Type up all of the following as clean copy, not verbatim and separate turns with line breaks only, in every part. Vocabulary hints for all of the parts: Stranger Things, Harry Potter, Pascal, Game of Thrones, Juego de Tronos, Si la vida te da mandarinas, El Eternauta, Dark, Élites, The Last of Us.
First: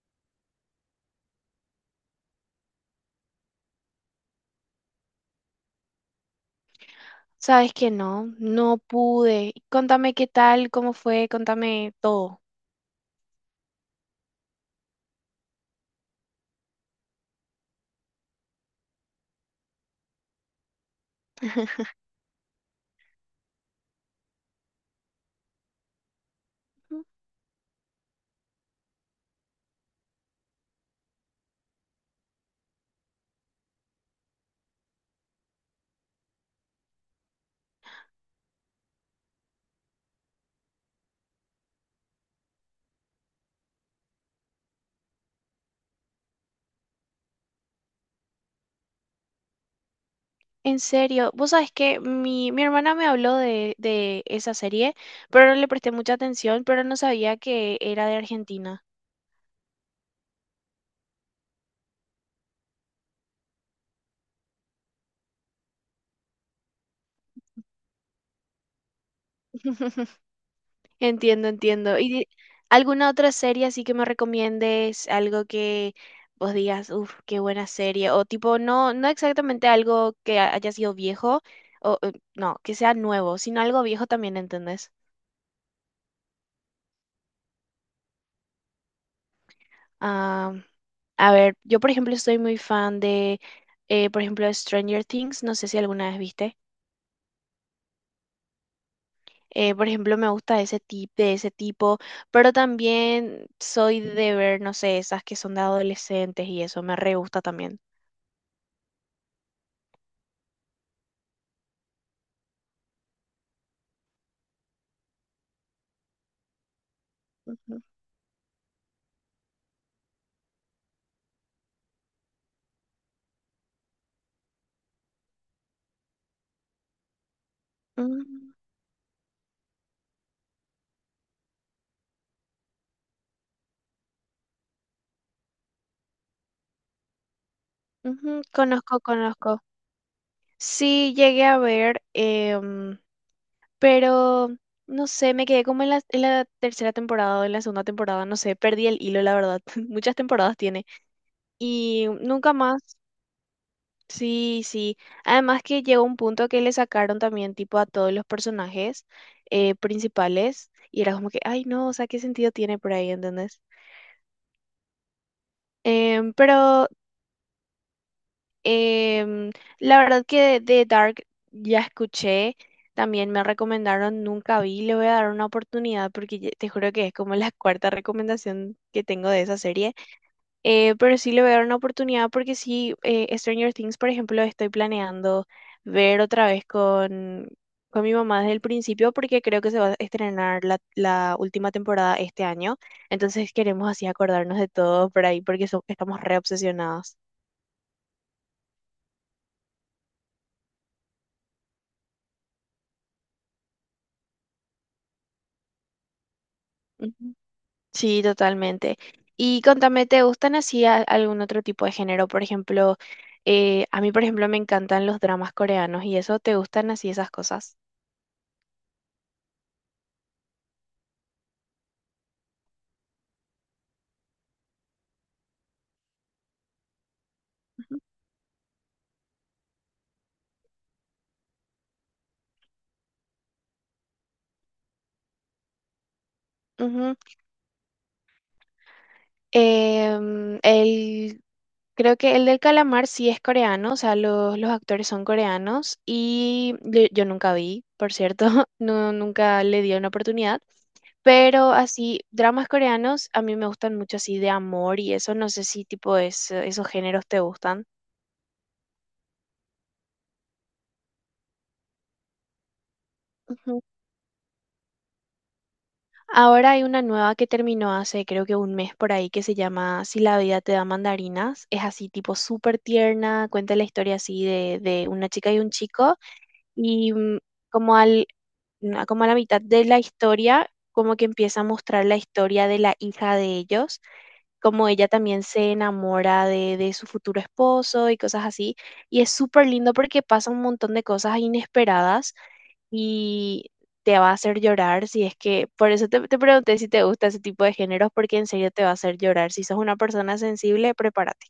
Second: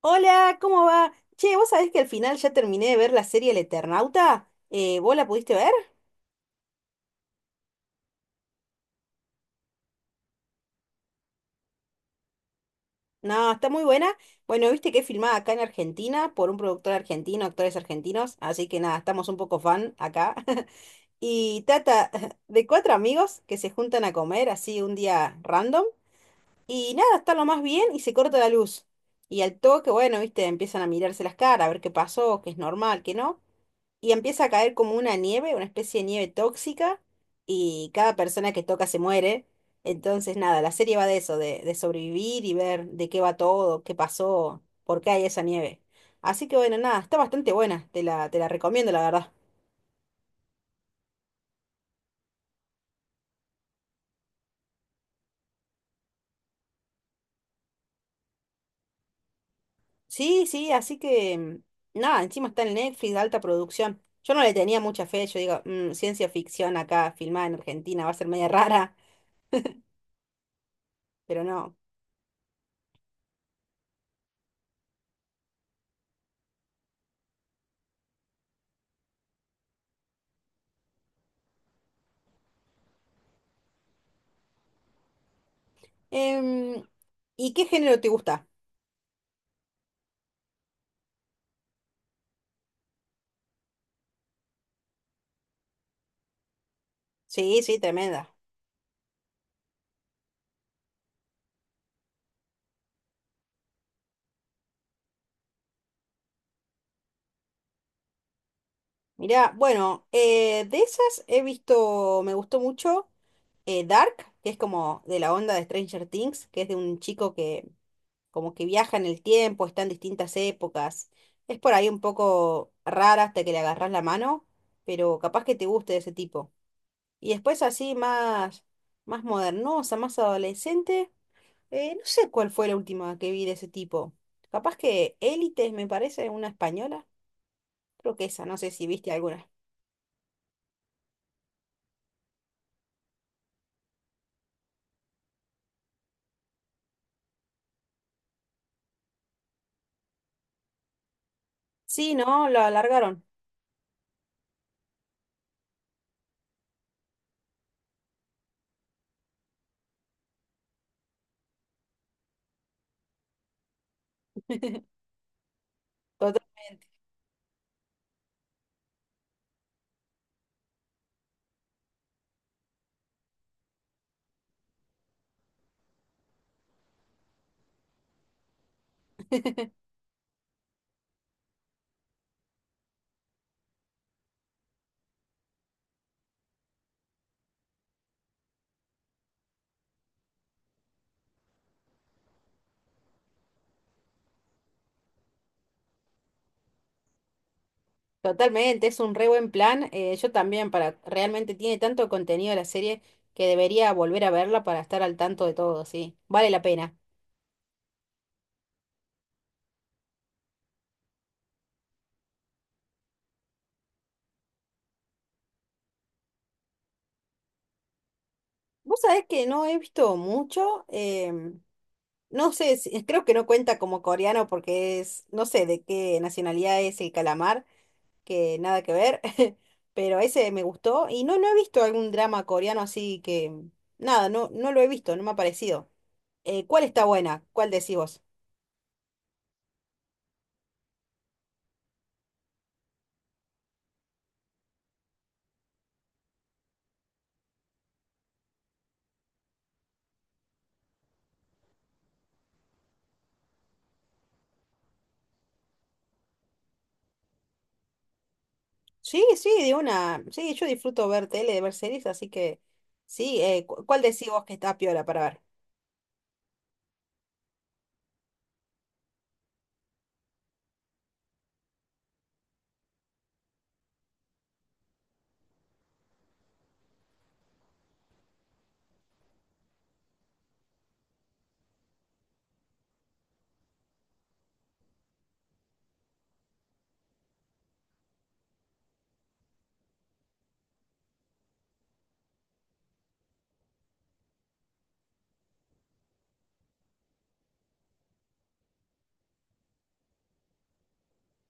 Hola, ¿cómo va? Che, ¿vos sabés que al final ya terminé de ver la serie El Eternauta? ¿Vos la pudiste ver?
Sabes que no, no pude. Contame qué tal, cómo fue, contame todo.
No, está muy buena. Bueno, viste que es filmada acá en Argentina por un productor argentino, actores argentinos, así que nada, estamos un poco fan acá. Y trata de cuatro amigos que se juntan a comer así un día random y
Ujú.
nada, está lo más bien y se corta la luz. Y al toque, bueno, viste, empiezan a mirarse las caras, a ver qué pasó, qué es normal, qué no. Y empieza a caer como una nieve, una especie de nieve tóxica, y cada persona que toca se muere. Entonces, nada, la serie va de eso, de sobrevivir y ver de qué va todo, qué pasó, por qué hay esa nieve. Así que bueno, nada, está bastante buena, te la recomiendo, la verdad.
En serio, vos sabes que mi hermana me habló de esa serie, pero no le presté mucha atención. Pero no sabía que era de Argentina.
Sí, sí, así que mm, nada, encima está en Netflix, de alta producción. Yo no le tenía mucha fe, yo digo, "Mm, ciencia ficción acá, filmada en Argentina, va a ser media rara, pero
Entiendo,
no."
entiendo. ¿Alguna otra serie así que me recomiendes? Algo que vos digas, uff, qué buena serie. O tipo, no, no exactamente algo que haya sido viejo, o no, que sea nuevo, sino algo viejo también, ¿entendés?
Em, ¿Y qué género te gusta?
Ah, a ver, yo por ejemplo soy muy fan de, por ejemplo, Stranger Things, no sé si alguna vez viste.
Sí, sí, tremenda.
Por ejemplo, me gusta ese tipo, pero también soy de ver, no sé, esas que son de adolescentes y eso me re gusta también.
Mirá, bueno, de esas he visto, me gustó mucho Dark, que es como de la onda de Stranger Things, que es de un chico que
Ujú.
como que viaja en el tiempo, está en distintas épocas. Es por ahí un poco rara hasta que le agarras la mano, pero capaz que te guste de ese tipo. Y después así
Mm,
más, más modernosa, más adolescente, no sé cuál fue la última que vi de ese tipo. Capaz que Élites, me parece, una española. Creo que
ujú.
esa, no sé si
Conozco,
viste alguna.
conozco. Sí, llegué a ver, pero no sé, me quedé como en en la tercera temporada o en la segunda temporada, no sé, perdí el hilo, la verdad. Muchas temporadas tiene. Y
Sí, no,
nunca
lo
más.
alargaron.
Sí, sí. Además que llegó un punto que le sacaron también tipo a todos los personajes principales, y era como que, ay no, o sea, ¿qué sentido tiene por ahí, ¿entendés? Em,
Totalmente,
pero em, la verdad que de Dark ya escuché, también me recomendaron, nunca vi, le voy a dar una oportunidad porque te juro que es como la cuarta recomendación que tengo de esa serie. Pero sí le voy a dar una oportunidad porque sí. Eh, Stranger Things, por ejemplo, estoy planeando ver otra vez con mi mamá desde el principio, porque creo que se va a estrenar la última temporada este año. Entonces queremos así acordarnos de todo por ahí, porque estamos re obsesionados.
totalmente, es un re buen plan. Eh, yo también, para realmente tiene tanto contenido la serie que debería volver a verla para estar al tanto de todo, sí. Vale la pena.
Ujú. Sí, totalmente. Y contame, ¿te gustan así algún otro tipo de género? Por ejemplo, a mí, por ejemplo, me encantan los dramas coreanos y eso. ¿Te gustan así esas cosas?
Vos sabés que no he visto mucho, no sé, creo que no cuenta como coreano porque es, no sé de qué nacionalidad es el calamar, que nada que ver, pero ese me gustó y no, no he visto algún drama coreano así que, nada, no, no lo he visto, no me ha parecido. ¿Cuál está
Ujú.
buena? ¿Cuál decís vos?
Em, el, creo que el del calamar sí es coreano, o sea, los actores son coreanos, y yo nunca vi, por cierto, no, nunca le di una oportunidad, pero así, dramas coreanos a mí me gustan mucho así de amor y eso, no sé si esos géneros te gustan.
Sí, sí, de una. Sí, yo disfruto ver tele, ver series, así que sí,
Ujú.
¿cuál decís vos que está piola para ver?
Ahora hay una nueva que terminó hace creo que un mes por ahí, que se llama Si la Vida te da Mandarinas. Es así tipo súper tierna, cuenta la historia así de una chica y un chico y como al, como a la mitad de la historia, como que empieza a mostrar la historia de la hija de ellos, como ella también se enamora de su futuro esposo y cosas así. Y es súper lindo porque pasa un montón de cosas inesperadas y te va a hacer llorar si es que, por eso te, te pregunté si te gusta ese tipo de géneros, porque en serio te va a hacer llorar. Si sos una persona sensible, prepárate.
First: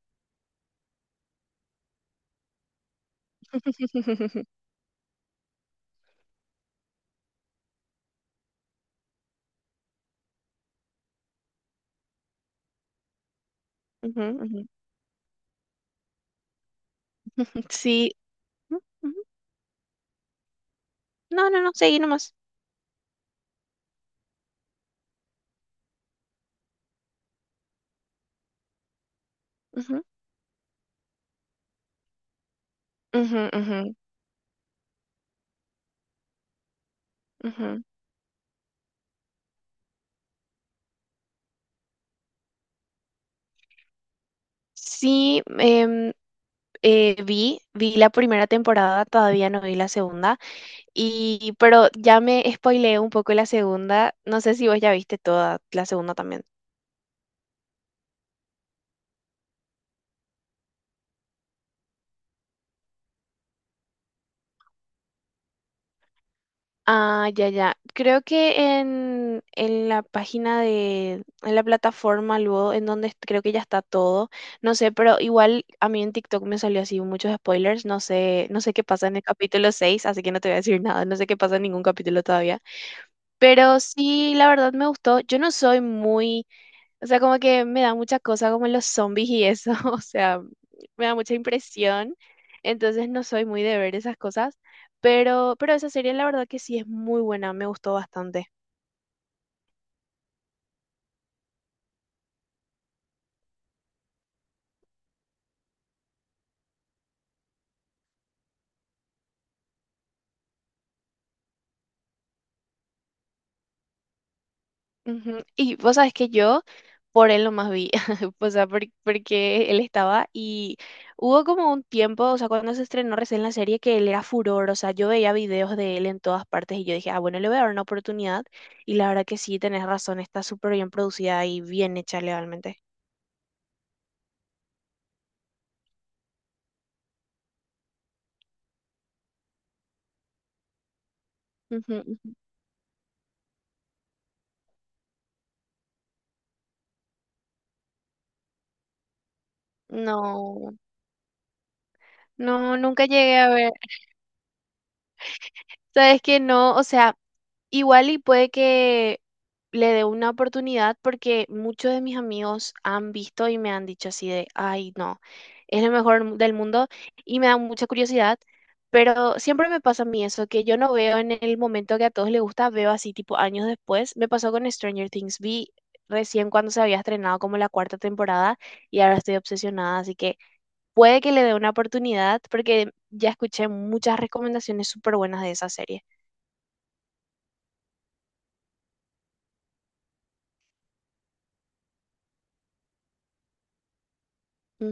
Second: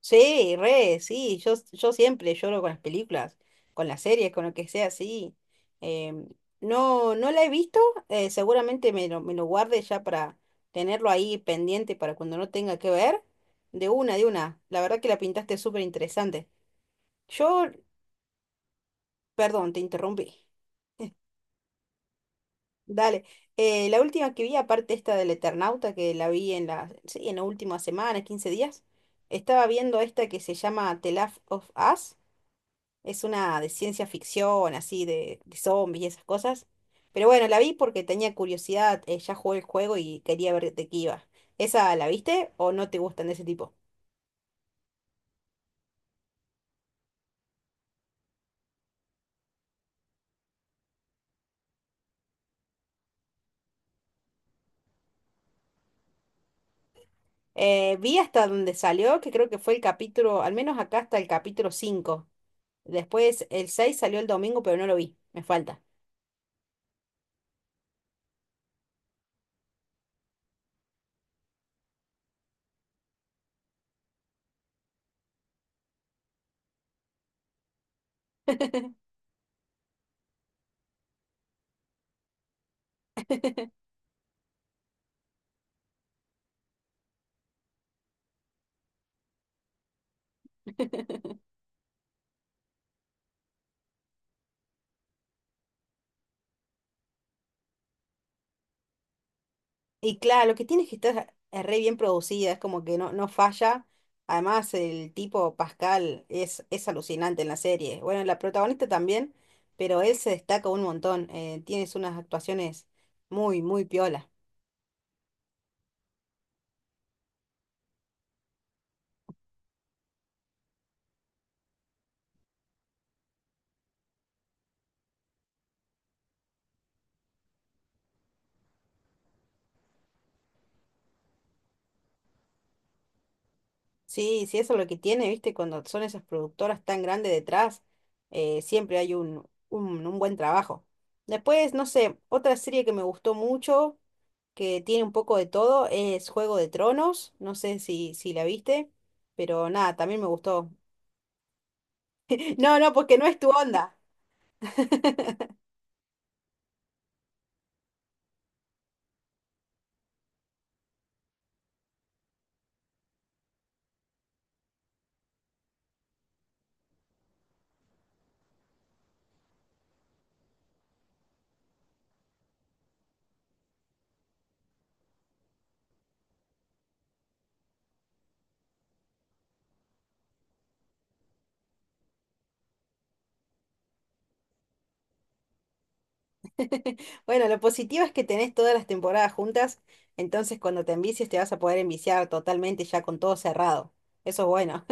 Sí, re, sí, yo siempre lloro con las películas, con las series, con lo que sea, sí. Em, no, no la he visto, seguramente me lo guarde ya para tenerlo ahí pendiente para cuando no tenga que ver. De una,
Ujú,
de una.
ujú.
La verdad que la pintaste súper interesante. Yo,
Sí. Ujú, ujú.
perdón, te interrumpí.
No, no, no, seguí nomás.
Dale. La última que vi, aparte esta del Eternauta, que la vi en la, sí, en la última semana, 15 días, estaba viendo
Ujú,
esta que se llama The Last of Us. Es
ujú,
una de
ujú.
ciencia ficción, así, de zombies y esas cosas. Pero bueno, la vi
Ujú.
porque tenía curiosidad, ya jugué el juego y quería ver de qué iba. ¿Esa la viste o no te gustan de ese tipo?
Sí, vi, vi la primera temporada, todavía no vi la segunda, y pero ya me spoileé un poco la segunda, no sé si vos ya viste toda la segunda también.
Vi hasta donde salió, que creo que fue el capítulo, al menos acá hasta el capítulo 5. Después el 6 salió el domingo, pero no lo vi, me falta.
Ah, ya, ya. Creo que en la página de, en la plataforma luego, en donde creo que ya está todo, no sé, pero igual a mí en TikTok me salió así muchos spoilers, no sé, no sé qué pasa en el capítulo 6. Así que no te voy a decir nada, no sé qué pasa en ningún capítulo todavía. Pero sí, la verdad me gustó. Yo no soy muy, o sea, como que me da mucha cosa como los zombies y eso, o sea, me da mucha impresión. Entonces no soy muy de ver esas cosas, pero esa serie la verdad que sí es muy buena, me gustó bastante.
Y claro, lo que tiene es que estar re bien producida, es como que no, no falla. Además, el tipo Pascal es alucinante en la serie. Bueno, la protagonista también, pero él se destaca un montón. Eh, tienes unas actuaciones muy, muy piola.
Ujú. Y vos sabes que yo por él nomás vi, o sea, porque él estaba. Y hubo como un tiempo, o sea, cuando se estrenó recién la serie, que él era furor, o sea, yo veía videos de él en todas partes y yo dije, ah, bueno, le voy a dar una oportunidad. Y la verdad que sí, tenés razón, está súper bien producida y bien hecha legalmente.
Sí, sí, eso es lo que tiene, ¿viste? Cuando son esas productoras tan grandes detrás, siempre hay un buen trabajo. Después, no
Ujú.
sé,
Ujú.
otra serie que me gustó mucho. Que tiene un poco de todo, es Juego de Tronos, no sé si la viste, pero nada, también me gustó.
No, no,
No, no,
nunca
porque no es
llegué a
tu
ver.
onda.
Sabes que no, o sea, igual y puede que le dé una oportunidad, porque muchos de mis amigos han visto y me han dicho así de, ay, no, es lo mejor del mundo, y me da mucha curiosidad. Pero siempre me pasa a mí eso, que yo no veo en el momento que a todos les gusta, veo así tipo años después. Me pasó con Stranger Things, vi recién cuando se había estrenado como la cuarta temporada, y ahora estoy obsesionada, así que puede que le dé una oportunidad porque ya escuché muchas recomendaciones súper buenas de esa serie.
Bueno, lo positivo es que tenés todas las temporadas juntas, entonces cuando te envicies te vas a poder enviciar totalmente ya con todo cerrado. Eso es bueno.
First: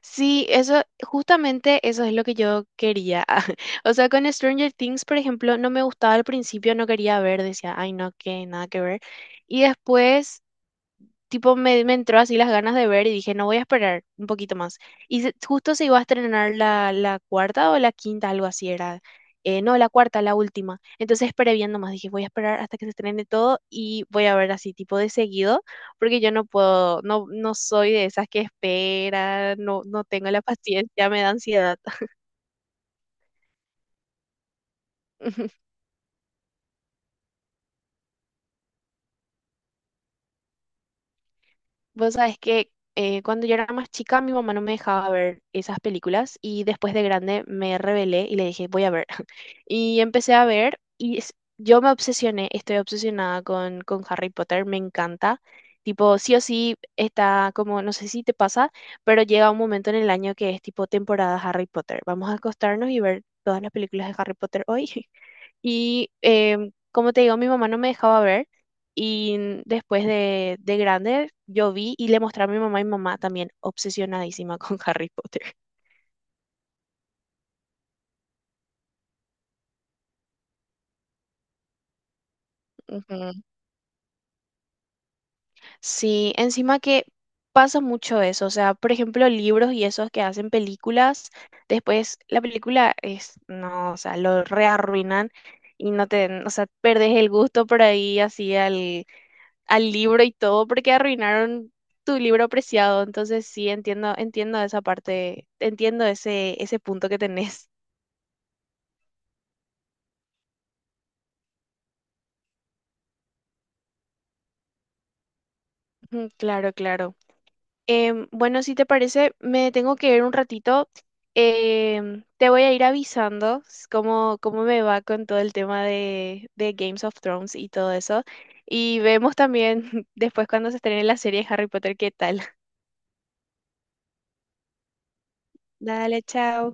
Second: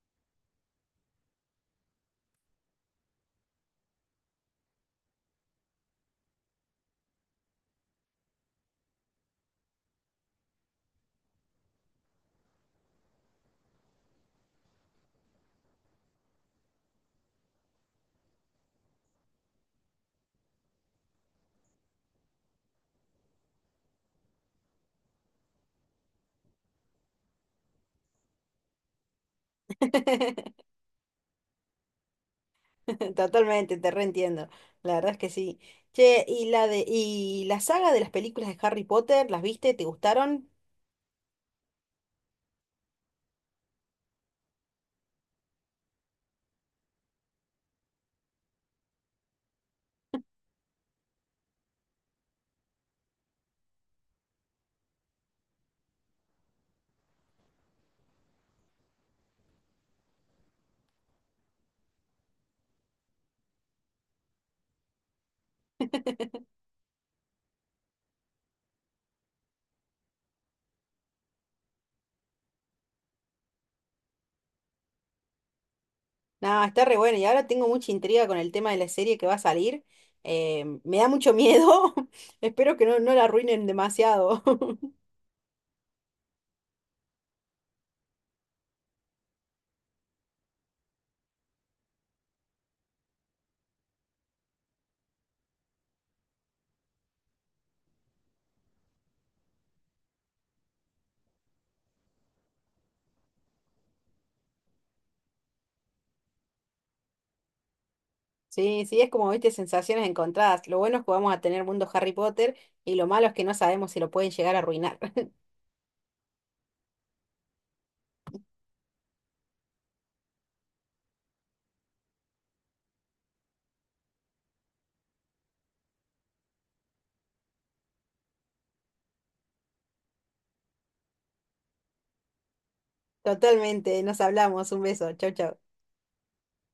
Sí, eso, justamente eso es lo que yo quería. O sea, con Stranger Things, por ejemplo, no me gustaba al principio, no quería ver, decía, ay, no, que nada que ver. Y después tipo me entró así las ganas de ver y dije, no, voy a esperar un poquito más. Justo se iba a estrenar la cuarta o la quinta, algo así era. No, la cuarta, la última. Entonces esperé viendo más, dije, voy a esperar hasta que se estrene todo y voy a ver así tipo de seguido, porque yo no puedo, no, no soy de esas que esperan, no, no tengo la paciencia, me da ansiedad.
Totalmente, te reentiendo. La verdad es que sí. Che, y la saga de las películas de Harry Potter, ¿las viste? ¿Te gustaron?
Vos sabés que cuando yo era más chica, mi mamá no me dejaba ver esas películas, y después de grande me rebelé y le dije, voy a ver. Y empecé a ver y yo me obsesioné, estoy obsesionada con Harry Potter, me encanta. Tipo, sí o sí está como, no sé si te pasa, pero llega un momento en el año que es tipo temporada Harry Potter. Vamos a acostarnos y ver todas las películas de Harry Potter hoy. Y como te digo, mi mamá no me dejaba ver. Y después de grande, yo vi y le mostré a mi mamá, y mi mamá también obsesionadísima con Harry Potter.
No, está re bueno. Y ahora tengo mucha intriga con el tema de la serie que va a salir. Me da mucho miedo. Espero que no, no la
Ujú.
arruinen demasiado.
Sí, encima que pasa mucho eso, o sea, por ejemplo, libros y esos que hacen películas, después la película es, no, o sea, lo rearruinan, y no te, o sea, perdés el gusto por ahí así al, al libro y todo porque arruinaron tu libro preciado. Entonces sí, entiendo, entiendo esa parte, entiendo ese, ese punto que tenés.
Sí, sí, es como, viste, sensaciones encontradas. Lo bueno es que vamos a tener mundo Harry Potter y lo malo es que no sabemos si lo pueden llegar a arruinar.
Ujú, claro, claro. Bueno, si te parece, me tengo que ir un ratito. Em, te voy a ir avisando cómo, cómo me va con todo el tema de Games of Thrones y todo eso. Y vemos también después cuando se estrene la serie de Harry Potter, qué tal.
Totalmente, nos hablamos. Un beso. Chau, chau.
Dale, chao.